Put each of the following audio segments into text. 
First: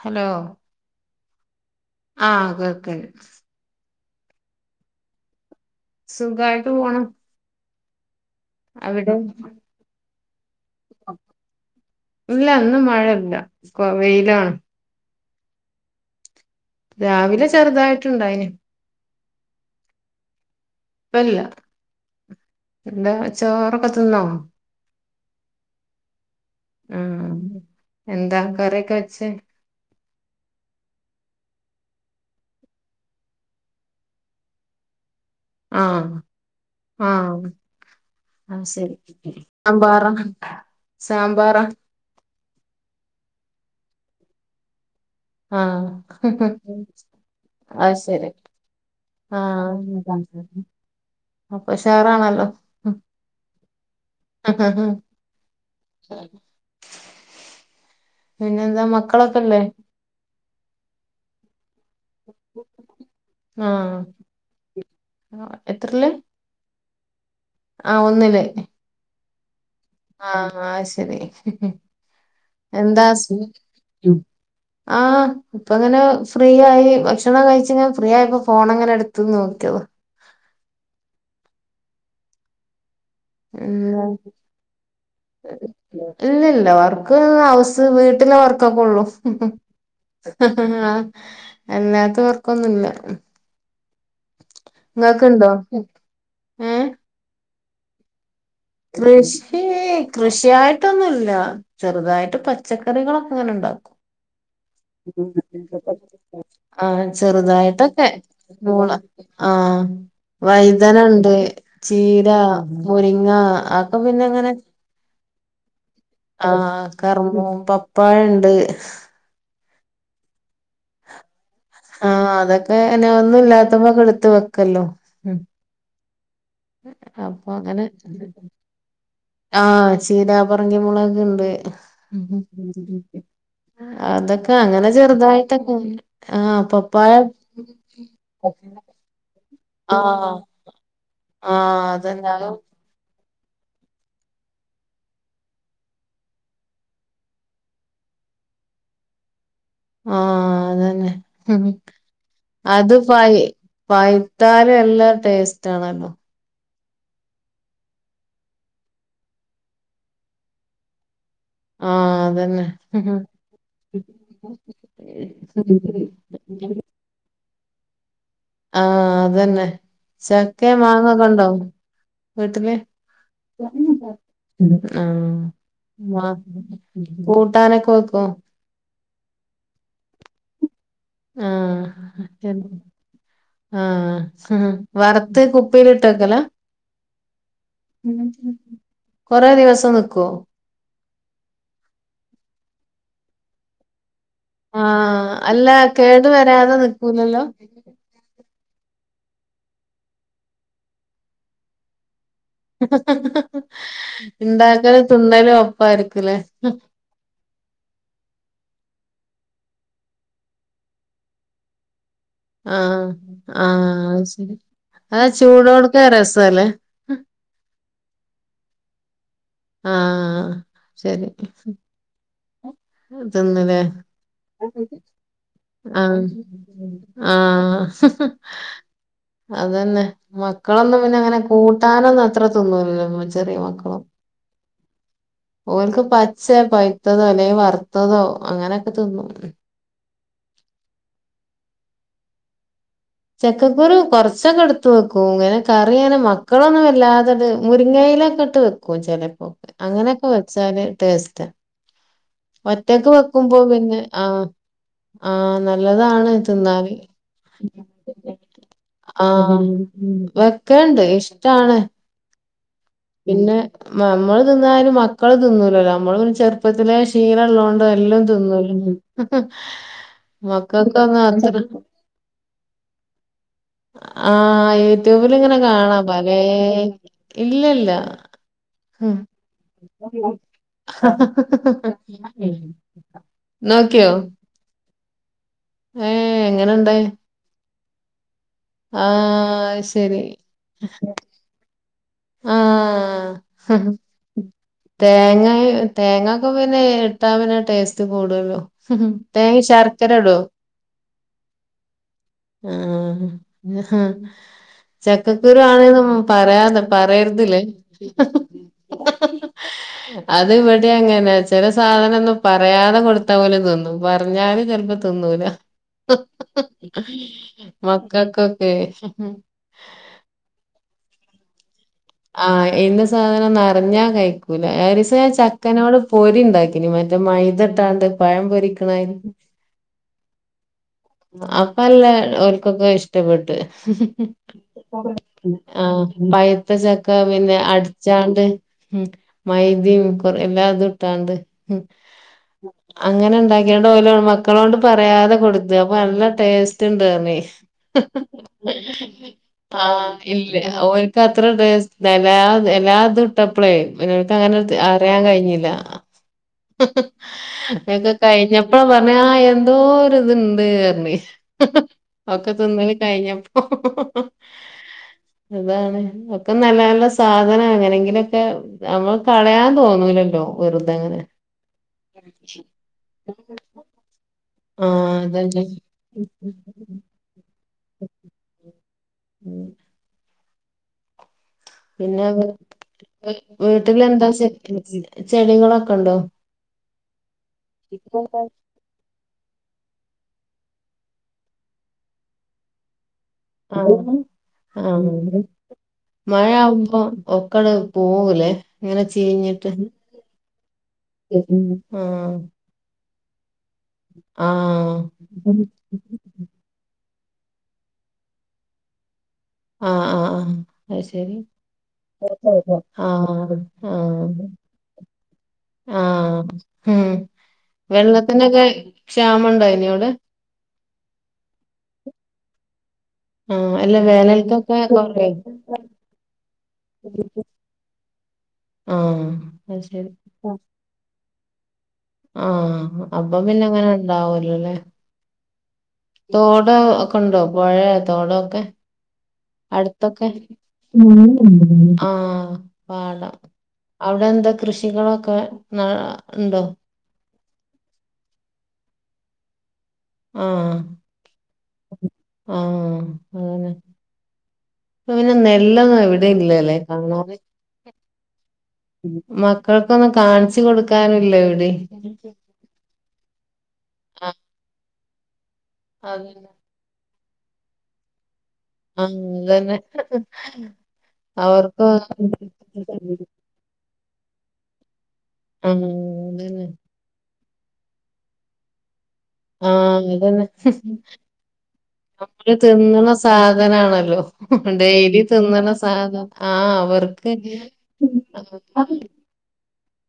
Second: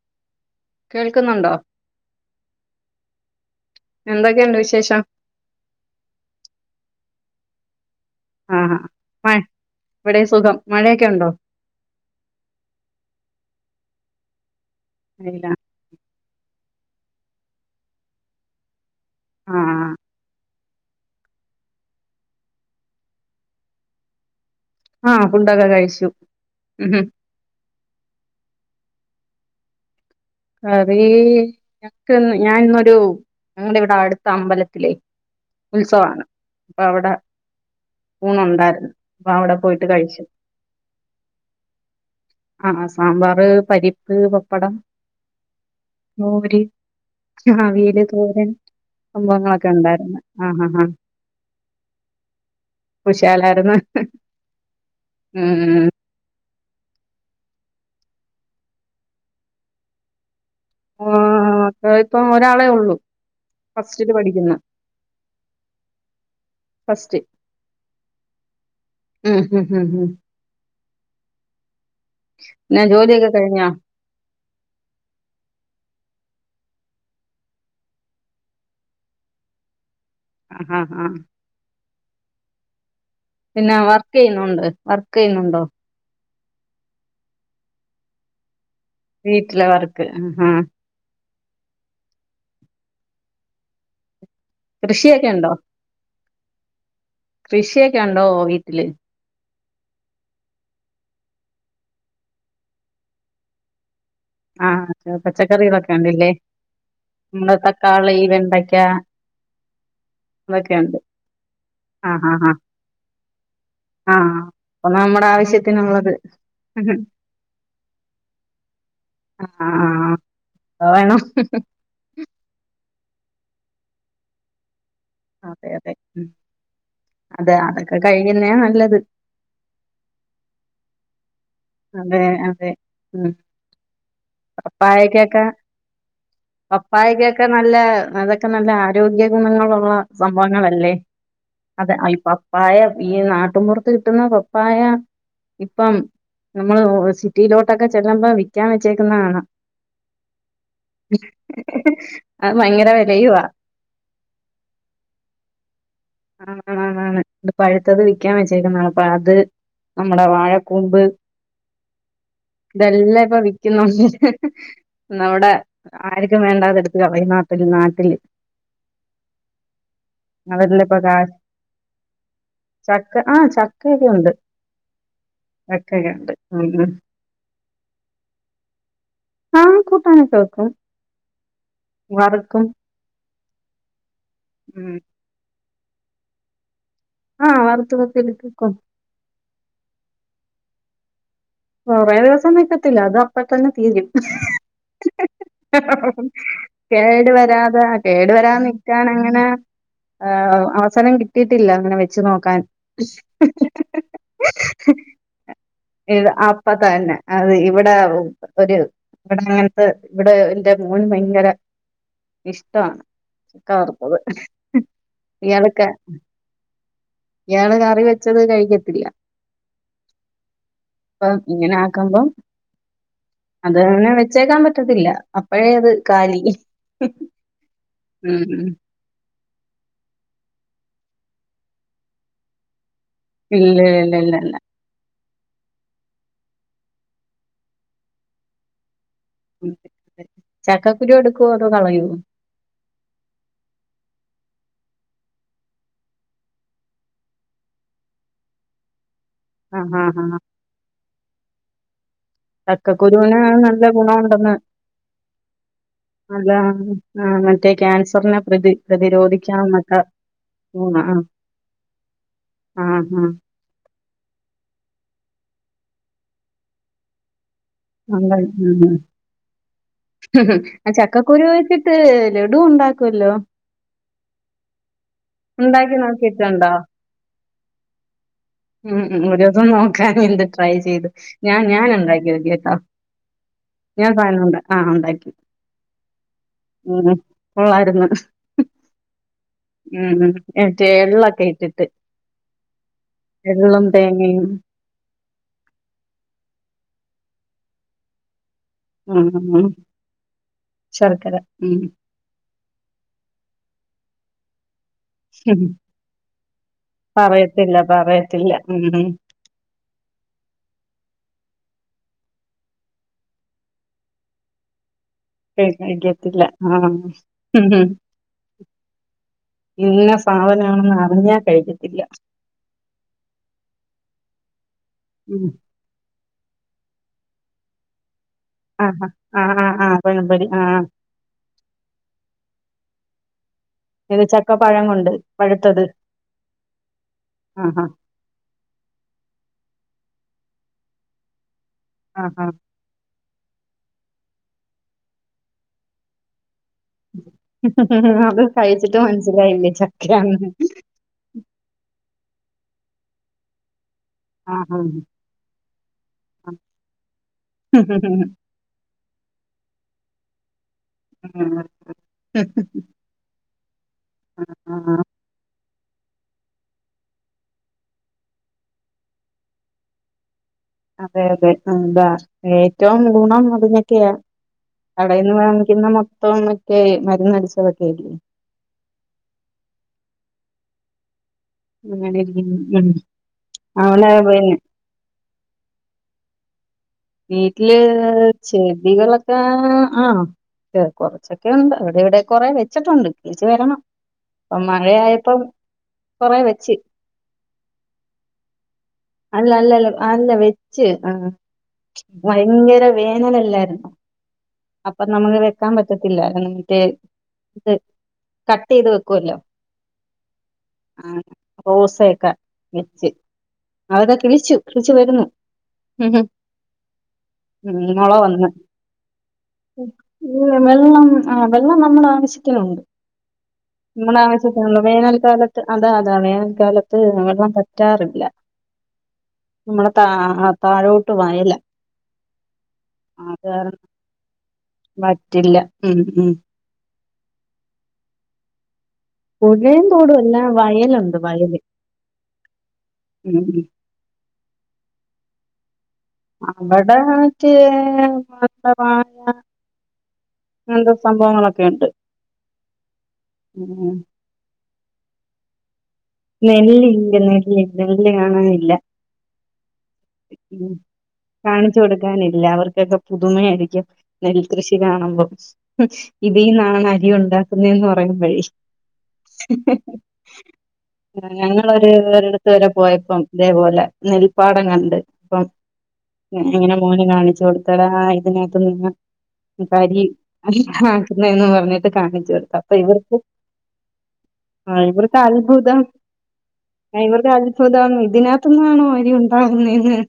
Hello കേൾക്കുന്നുണ്ടോ? ആഹ് കേൾക്കണ്ട്. എന്തൊക്കെയുണ്ട് വിശേഷം? സുഖായിട്ട് പോണു. ആഹ് ആഹ് അവിടെ മഴ ഇവിടെ സുഖം മഴയൊക്കെ ഉണ്ടോ ഇല്ല ഇന്ന് മഴ ഇല്ല ഇപ്പൊ വെയിലാണ്. ഇല്ല രാവിലെ ചെറുതായിട്ടുണ്ടായിന്. ആഹ് അല്ല എന്താ ചോറൊക്കെ തിന്നോ? ആഹ് ഫുഡൊക്കെ കഴിച്ചു. ആഹ് എന്താ കറിയൊക്കെ വെച്ചേ. കറി ഞങ്ങൾക്ക് ഇന്ന് ഞാൻ ഇന്നൊരു ഞങ്ങടെ ഇവിടെ അടുത്ത അമ്പലത്തിലെ. ആഹ് ഉത്സവമാണ് അപ്പം അവിടെ. ആഹ് ഊണുണ്ടായിരുന്നു ശരി അപ്പൊ അവിടെ പോയിട്ട് അമ്പാറം കഴിച്ചു സാമ്പാറാ. ആഹ് സാമ്പാർ പരിപ്പ് പപ്പടം. ആഹ് മോര് അത് അവിയല് ശരി. തോരൻ സംഭവങ്ങളൊക്കെ ആഹ് ഉണ്ടായിരുന്നു ആഹ് ആഹ് അപ്പൊ ഉഷാറാണല്ലോ. കുശാലായിരുന്നു ഉം ശരി പിന്നെന്താ മക്കളൊക്കെല്ലേ? ഇപ്പൊ ഒരാളേ ഉള്ളു ഫസ്റ്റില് പഠിക്കുന്നു. ആഹ് എത്രയില് ഫസ്റ്റ് ആഹ് ഒന്നില് ഉം ഉം ഉം ഉം ആഹ് ആഹ് ശരി പിന്നെ എന്താ ജോലിയൊക്കെ സുനി കഴിഞ്ഞോ ഉം ആഹ് ഇപ്പോ അങ്ങനെ. ഫ്രീ ആയി ഭക്ഷണം കഴിച്ചിയിങ്ങ് ഫ്രീ ആയിപ്പോ ഫോൺ അങ്ങനെ എടുത്ത് നോക്കിയതാ. അ ഹ ആഹ് പിന്നെ എന്താ വർക്ക് ചെയ്യുന്നുണ്ട് വർക്ക് യ്യുന്നുണ്ടോ ഇല്ലല്ല വർക്ക് ഹൗസ് വീട്ടിലെ വർ ക്കെക്കൊള്ളു വീട്ടിലെ വർക്ക് ആഹ് ആഹ് അല്ലാത്ത വർക്കൊന്നുല്ല ഇങ്ങക്ക് കൃഷിയൊക്കെ ണ്ടോ ഉണ്ടോ കൃഷിയൊക്കെ ഉണ്ടോ വീ കൃഷി ഏഹ് കൃഷിയായിട്ടൊന്നുല്ല ചെറുതായിട്ട് പച്ചക്കറികളൊക്കെ ങ്ങനെണ്ടാക്കും ആഹ് പച്ചക്കറികളൊക്കെ ഉണ്ടല്ലേ ആഹ് നമ്മള് ചെറുതായിട്ടൊക്കെ തക്കാളി വെണ്ടയ്ക്ക പൂള ആഹ് അതൊക്കെയുണ്ട് വഴുതനണ്ട് ആഹ് ചീര ആഹ് മുരിങ്ങ അപ്പോ ആഹ് ആഹ് പിന്നെങ്ങനെ അപ്പൊ നമ്മുടെ ആവശ്യത്തിനുള്ളത് ആഹ് കർമൂ പപ്പായണ്ട് ആഹ് ന്തോ വേണം ആഹ് അതൊക്കെ നാ ഒന്നും ഇല്ലാത്തപ്പോ എടുത് വെക്കല്ലോ അതെ അതെ ഉം അപ്പൊ അതെ അങ്ങനെ അതൊക്കെ കഴിക്കുന്നേ നല്ലത് ആ ചീരാ പറങ്കി മുളക് ണ്ട് അതെ അതെ ഉം അതൊക്കെ അങ്ങനെ പപ്പായക്കൊക്കെ ചെറുതായിട്ടൊക്കെ ആഹ് പപ്പായ ല്ല ആരോഗ്യ ഗുണങ്ങളുള്ള ആഹ് സംഭവങ്ങളല്ലേ ആഹ് അത അതന്നെ ആഹ് പപ്പായ വീ ഈ നാട്ടുമ്പുറത്ത് കിട്ടുന്ന പപ്പായ ഇപ്പം നമ്മൾ സിറ്റിയിലോട്ടൊക്കെ ചെല്ലുമ്പോ വിക്കാൻ വെച്ചേക്കുന്നഹ് കാണാം ആഹ് അതെന്നെ ഭയങ്കര അത് വിലയുവാ പയ് പഴുത്താല് എല്ലാ ടേസ്റ്റ് ആണല്ലോ ആന്ന് ആന്ന് ആന്ന് ത് പഴുത്തത് വിൽക്കാൻ വെച്ചേക്കുന്നണ് പ്പഅത് അമ്മുളെവാഴക്കൂമ്പ് ആഹ് അതന്നെ തെല്ലാം ഇപ്പം വിക്കുന്നുണ്ട് നമ്മടെ ആർക്കും വേണ്ടാതെടുത്ത് കളയുന്ന നാട്ടിൽ നാട്ടില് ആഹ് അതന്നെ ചക്കയും അതെല്ലാം ഇപ്പൊ മാങ്ങയും ഒക്കെ കാശ് ഉണ്ടോ വീട്ടില്? ചക്ക ആ ചക്കയൊക്കെ ഉണ്ട് ആഹ്. ചക്കയൊക്കെ മാ ഉണ്ട് ഉം ഉം കൂട്ടാനൊക്കെ വെക്കൂ. ആ കൂട്ടാനൊക്കെ വെക്കും വറുക്കും. ആഹ് ഹഹ ഉം. വറുത്ത് കുപ്പിലിട്ട് വെക്കല? ആ വറുത്ത് വെക്കും കൊറേ ദിവസം നിക്കോ? കൊറേ ദിവസം നിക്കത്തില്ല അത് അപ്പ തന്നെ തീരും. ആഹ് അല്ല കേടു വരാതെ കേടു നിക്കൂലല്ലോ വരാതെ കേടു വരാനിക്കാനങ്ങ ങ്ങനെ അവസരം കിട്ടിയിട്ടില്ല അങ്ങനെ വെ ച്ച് നോക്കാൻ ഹ് ഹ് ഇണ്ടാക്കലും തിന്നലും എഴ പ്പ ഒപ്പായിരിക്കുംല്ലേ തന്നെ അത് ഇവിടെ ഒരു അങ്ങനത്തെ ഇവിടെ എന്റെ മോൻ ഭയങ്കര ഇഷ്ടമാണ് ആഹ് ചക്ക വറുത്തത് ആഹ് ശരി. അത് ഇയാൾക്ക് ചൂടോട്ക്ക രസല്ലേ. ഇയാള് കറി വെച്ചത് കഴിക്കത്തില്ല. ആഹ് പ്പ ശരി ഇങ്ങനെ ആക്കുമ്പോ? തിന്നുലേ അതന്നെ വെച്ചേക്കാൻ പറ്റത്തില്ല അപ്പഴേ അത് ആഹ് കാലി. ആഹ് ഉം ഹും. അതന്നെ മക്കളൊന്നും പിന്നെ അങ്ങനെ കൂട്ടാനൊന്നു അത്ര തിന്നൂലല്ലോ. മ- ചെറിയ ഇല്ലേ മക്കളും ല ല്ല ല്ല. ഓൽക്ക് പച്ച പൈത്തതോ അല്ലെങ്കി വറുത്തതോ അങ്ങനൊക്കെ ചക്കക്കുരു എടുക്കുവോ അതോ കളയോ? ചക്കക്കൂരു കൊറച്ചൊക്കെ എടുത്ത് വെക്കും ഇങ്ങനെ കറിയനെ മക്കളൊന്നും വല്ലാതത് മുരിങ്ങ ഇ യിലൊക്കെ ഇട്ട് വെക്കും ചിലപ്പോക്കേ ആഹ് ആഹ് അങ്ങനൊക്കെ ആഹ് വെച്ചാൽ ടേസ്റ്റ. ഒറ്റക്ക് ചക്കക്കുരുവിന് വെക്കുമ്പോ നല്ല പിന്നെ ആഹ്. ഗുണമുണ്ടെന്ന് ആഹ് നല്ലതാണ് നല്ല തിന്നാൻ ആഹ് മറ്റേ ക്യാൻസറിനെ പ്രതി [unintelligible] ആഹ് പ്രതിരോധിക്കാൻ ഉം എന്നൊക്കെ ഗുണ വെക്കെല്ണ്ട് ആഹ് ഇഷ്ടാണ് ആഹ് ആഹ് പിന്നെ മമ്മള് തിന്നാലും മക്കള് തിന്നൂലല്ലോ അമ്മള് ചെറുപ്പത്തിലെ ശീല ള്ളോണ്ട് എല്ലും അങ്ങനെ തിന്നല്ലോ ഉം ആഹ് ചക്കക്കുരു വെച്ചിട്ട് ലഡുവുണ്ടാക്കൊല്ലോ ആഹ് യൂട്യൂബില്ങ്ങനെ ഉണ്ടാക്കി കാണാം പലേ നോക്കിയിട്ടുണ്ടോ ഇല്ലല്ലാ ഉം ഉം ഒരോസം നോക്കാന് വേണ്ടി ട്രൈ ചെയ്ത് ഞാ ഞാന് ഇണ്ടാക്യോക്കി കെട്ടോ നോക്കിയോ ഞാൻ പാല്നോണ്ട് ആഹ് ഒണ്ടാക്കി ഏഹ് എങ്ങനെണ്ടായി ഉം കൊള്ളാ ര്ന്ന് ആഹ് ഉം ശരി മറ്റേ എള്ളൊക്കേയിട്ടിട്ട് ആഹ് തേങ്ങയും തേങ്ങായു തേങ്ങൊക്കെ പിന്നെ ഇ ട്ടാ പിന്നെ ടേസ്റ്റ് കൂടൊല്ലോ തേങ്ങിം ഉം ശർക്കര ഇടോ ശർക്കര ഉം ശർക്കര. ആഹ് ഉം. ചക്കക്കുരു ആണ്ന്നും പറയാതെ റയരതില്ലെ പറയത്തില്ല പറയത്തില്ല. ഉം. അത് ഇവടിം അങ്ങനെ ച [unintelligible] സാധനൊന്നും പറയാതെ കൊട്ത്താ ഓല് തിന്നും പറഞ്ഞാല് ചെല്പ്പോ തിന്നൂല കഴിക്കത്തില്ല. ആഹ്. ഉം. മക്കക്കൊക്കേ ഇന്ന സാധനാണെന്ന് അറിഞ്ഞാ കഴിക്കത്തില്ല. ആഹ് ഇന്ന സാധനാന്നർഞ്ഞാ കഴിക്കൂല ഒരീസം ഞാൻ ഉം. ചക്കനോട് പൊരിണ്ടാക്കിനി മറ്റെ മൈദട്ടാണ്ട് ആഹ് ഹാ ആഹ് ആഹ് ആഹ് പഴംപൊരി ആഹ് അപ്പല്ലെ ഓല്കൊക്കേ ഇഷ്ടപ്പെട്ട് ഇത് ചക്കപ്പഴം കൊണ്ട് [unintelligible] പഴുത്തത്. ആഹ് പയിത്ത ചക്ക പിന്നെ ആഹാ അടിച്ചാണ്ട് ഉം മൈദിം കൊറേ വേതുട്ടാണ്ട് ഉം ആഹാ. അ ങ്ങനെ ഇണ്ടാക്കിയാണ്ട് ഓലോ മക്കളോണ്ട് പറയാതെ കൊട്ത്ത് അപ്പൊ നല്ല ടേസ് റ്റ് ണ്ടർഞ് അത് കഴിച്ചിട്ട് മനസ്സിലായില്ലേ ആഹ് ചക്കയാന്ന്. ഇല്ല ഓൽക്ക് അത്ര ടെസ് ലാ എലാതുട്ടപ്പളെ. [unintelligible] അങ്ങനെത് ആഹാ. അറിയാൻ കഴിഞ്ഞില്ല അക്കെ കഴിഞ്ഞപ്പോഴാ പറഞ്ഞാ എന്തോ ഇത്ണ്ട് ണ്ട് അർഞ് ആഹ്. ഒക്കെ തിന്നല് കഴിഞ്ഞപ്പോ താണ് ഒക്കെ നല്ല നല്ല സാധനം അങ്ങനെങ്കിലൊക്കെ നമ്മൾ കളയാൻ തോന്നൂലല്ലോ വെറുതെങ്ങനെ അതെ അതെ അതാ ഏറ്റവും ഗുണം അതിനൊക്കെയാ ആഹ് കടയിൽന്ന് അതന്നെ വാങ്ങിക്കുന്ന മൊത്തം ഒക്കെ മരന്ന്ടിച്ചതൊക്കെല്ലേ ഉം അങ്ങനെ ഇരിക്കുന്നു. ഉം. പിന്നെന്ത്‌ വീട്ടില അവിടെ എന്താ പിന്നെ ശെ ചെടികളൊക്കെണ്ടോ വീട്ടില് ചെടികളൊക്കെ ആഹ് ആഹ് കൊർച്ചൊക്കെ ഉണ്ട് അവിടെ ഇവിടെ കൊറേ വെച്ചിട്ടുണ്ട് തിരിച് വരണം ആഹ് പ്പോം മഴയായപ്പം ആഹ് കൊറെ മഴ വെച്ച് ആഉമ്പോ ഒക്കട് പോകൂലേ അങ്ങനെ ചീഞ്ഞിട്ട് ഹ് ആഹ് ആഹ് ഭയങ്കര വേനലല്ലായിരു ആഹ് അപ്പം നമ്മള് വെക്കാൻ പറ്റത്തില്ല എന്നട്ടേ ത് കട്ട് യ്ത് വെക്കുല്ലോ അഹ് അഹ് അഹ് അയ് ശരി റോസയൊക്കെ ആഹ് വെച്ച് ആഹ് അവതാ കിളിച്ചു കിളിച്ചു വരുന്നു ഹ് ഹ് ആഹ് ഉം ഉം മുള വന്ന് വെള്ളത്തിനൊക്കെ ക്ഷാമം ഉണ്ടായിനോ അവിടെ വെള്ളം ആഹ് വെള്ളം നമ്മള് ആവശ്യത്തിനുണ്ട് ആഹ് അല്ല വേനൽക്കൊക്കെ [unintelligible] കൊറയോ വേനാൽക്കാലത്ത് അതാ അതാ വേനാൽക്കാലത്ത് വെള്ളം പറ്റാറു ല്ല ആഹ് അത് നമ്മള ത ശരി താഴോട്ട് വയല ആഹ് അപ്പ പിന്നെ അങ്ങനെ ഉണ്ടാവുല്ലല്ലേ. വറ്റില്ല ഉം ഉം തോട് ഒക്കെയുണ്ടോ പൊഴയോ തോടൊക്കെ. പുഴയും തോടും അടുത്തൊക്കെ എല്ലാം വയലുണ്ട് മീൻ വയല് ഉണ്ടെവിടെ ആഹ് പാടം. ഉം ഉം അവിടെ എന്താ കൃഷികളൊക്കെ നെല്ല് ഉണ്ടോ? അവിടെ മറ്റേ [unintelligible] ആഹ് അങ്ങനത്തെ സംഭവങ്ങളൊക്കെ ഉണ്ട്. ആഹ് അതെന്നെ ഉം ഇപ്പൊ പിന്നെ നെല്ല് ഒന്നും. നെല്ല് ഇല്ല നെല്ല് ഇല്ല നെല്ല് കാണാനില്ല. മക്കൾക്കൊന്നും കാണിച്ചു ഇല്ല ഉം കൊടുക്കാനില്ല എവിടേം കാണിച്ചു കൊടുക്കാനില്ല അവർക്കൊക്കെ പുതുമായി രിക്കും ആഹ് നെല്ല് കൃഷി കാണുമ്പോ ഉം അതന്നെ ഇതിനാണോ അരി ഉണ്ടാക്കുന്നയെന്ന് പറയുമ്പോള്. ആഹ് അതുതന്നെ. ഞങ്ങളൊരു ഒരിടത്ത് വരെ പോയിപ്പം ഇതേപോലെ നെൽപ്പാടം കണ്ട്. അപ്പം ആഹ് അതന്നെ ഇങ്ങനെ മോനെ കാണിച്ചു കൊടുത്തെ ഇതിനകത്ത് നിന്ന്. അരി ആഹ് അതന്നെ ആക്കുന്നെന്ന് പറഞ്ഞിട്ട് കാണിച്ചു കൊടുത്തെ അപ്പൊ ഇവർക്ക്. ലോ ആ, ഇവർക്ക് ഡെയിലി തിന്നേ. തിന്നേണ് അത്ഭുതം സാധനം ആഹ് ആ, ഇവർക്ക് അവർക്ക്. അത്ഭുതം ഇതിനകത്തുനിന്നാണോ അരി ഉണ്ടാകുന്നതെന്ന്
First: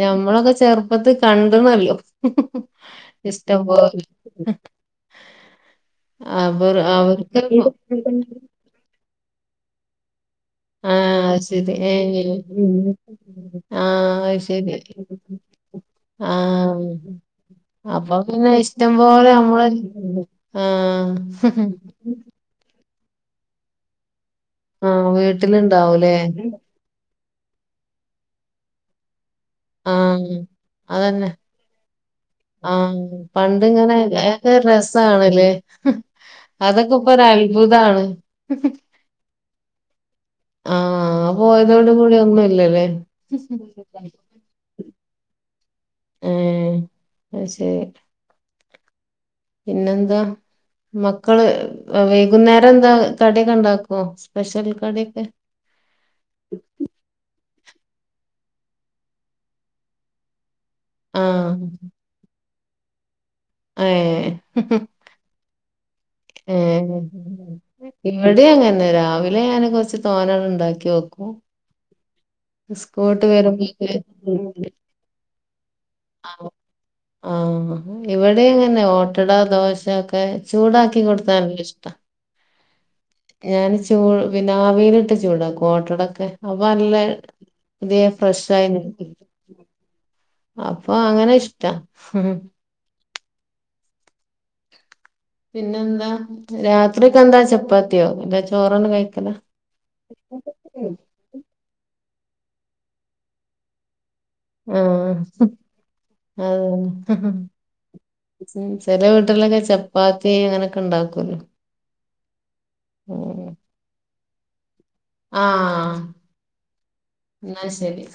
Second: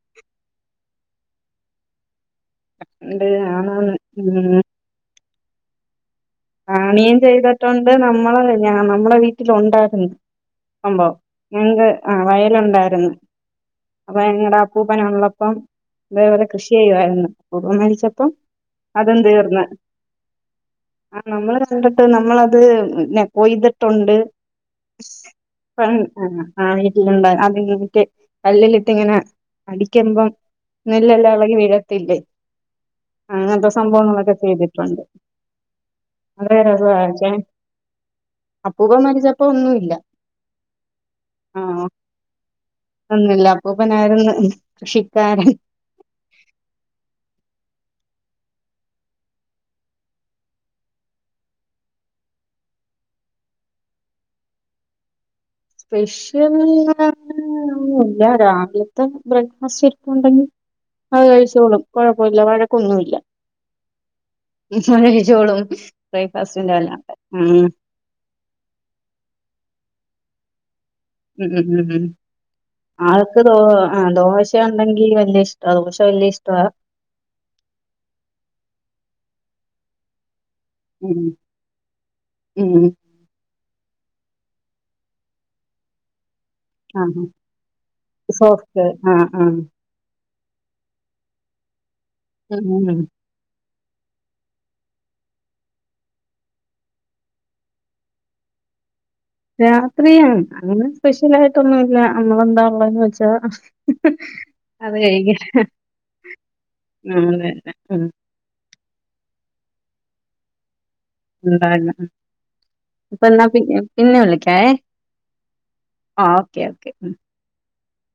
ഞമ്മളൊക്കെ ചെറുപ്പത്തിൽ കണ്ടുന്നലോ. ഉണ്ട് ഇഷ്ടം പോലെ ആണോന്ന് അവർ പണിയും അവർക്ക് ചെയ്തിട്ടുണ്ട് നമ്മള് നമ്മുടെ വീട്ടില് ഉണ്ടാക്കുന്നു. സംഭവം ആഹ് അത് ശരി ഞങ്ങക്ക് ഏഹ് ആഹ് വയലുണ്ടായിരുന്നു, അപ്പൊ ആഹ് അത് ഞങ്ങടെ ശരി അപ്പൂപ്പൻ ഉള്ളപ്പം. അതേപോലെ കൃഷി ആഹ് ചെയ്യുമായിരുന്നു, അപ്പൂപ്പൻ അപ്പൊ മരിച്ചപ്പോ പിന്നെ ഇഷ്ടം അതും പോലെ തീർന്നു. നമ്മള് ആഹ് നമ്മള് കണ്ടിട്ട് നമ്മള് അത് കൊയ്തിട്ടുണ്ട്. ആഹ് പ വീട്ടിലുണ്ടാവൂലേ ആഹ് ആഹ് വീട്ടിലുണ്ടായിരുന്നു. അതിൽ ഉരുട്ടി കല്ലിലിട്ട് ഇങ്ങനെ അടിക്കുമ്പോ ആഹ് നെല്ല് അതന്നെ എല്ലാം ഇളകി വീഴും. ത്തില്ലേ ആഹ് അങ്ങനത്തെ പണ്ടിങ്ങനെ സംഭവങ്ങളൊക്കെ ഒക്കെ ചെയ്തിട്ടുണ്ട്. രസാണല്ലേ അവരെ അതൊക്കെ ഇപ്പൊ ഒരു സഹായിക്കാൻ അത്ഭുതാണ് അപ്പൂപ്പൻ മരിച്ചപ്പോ ഒന്നുല്ല. ആഹ് ആഹ് പോയതോട് കൂടി ഒന്നുംല്ലല്ലേ ഒന്നുല്ല അപ്പൂപ്പനായിരുന്നു കൃഷിക്കാരൻ. ഏഹ് അത് ശരി പിന്നെന്താ? മക്കള് വ വൈകുന്നേരം എന്താ കടിക്കെ ഇണ്ടാക്കുവോ സ്പെഷ്യൽ കടിക്കെ? ഇല്ല രാവിലത്തെ ബ്രേക്ക്ഫാസ്റ്റ് ഇരുപ്പുണ്ടങ്കി അത് ആഹ് കഴിച്ചോളും, കൊഴപ്പല്ല, വഴക്കൊന്നുല്ല. ഏഹ് കഴിച്ചോളും ബ്രേക്ക്ഫാസ്റ്റിന്റെ [unintelligible] ആഹ് ഇവിടെ അങ്ങനെ രാവിലെ ഞാൻ കൊറച്ച് തോനെ മ് മ് മ് മ് സ്കൂൾ വിട്ട് ആൾക്ക് ദോ വരുമ്പോക്ക് ആ ദോശ ഉണ്ടെങ്കിൽ വല്യ ഇഷ്ട ദോശ വല്യ ആഹ് ഇഷ്ടവാ. ആഹ് ഇവടെ അങ്ങനെ ഒ ട്ടട ദോശ ഒക്കെ ചൂടാക്കി കൊടുത്ത [unintelligible] ഇഷ്ട. മ് ഞാൻ ചൂ പിന്നെ ആവിയിലിട്ട് ചൂടാക്കും ഓട്ടടക്കെ. അപ്പ നല്ല ആഹ് പുതിയ ഫ്രഷ് ആയി സോഫ്റ്റ് [unintelligible] ആഹ് ആഹ് അപ്പ അങ്ങനെ ഇഷ്ടാ. ഉം. മ് മ് മ് പിന്നെന്താ? രാത്രിക്കെ എന്താ ചപ്പാത്തിയോ? പിന്നെ ചോറാണ് ക രാത്രിയാണ് അങ്ങനെ സ്പെഷ്യൽ ആയിട്ടൊന്നുല്ല നമ്മളെന്താ ഒള്ളെന്ന് വെച്ചാ അത് കഴിക്ക. ഓഹ് ചെ ചെല വീട്ടിലൊക്കെ ചപ്പാത്തി അങ്ങനെ ഉണ്ടായിരുന്നു, മ് അപ്പ എന്നാ പിന് പിന്നെ വിളിക്കാവെ. ആഹ് ഉം എന്നാ ശെരി.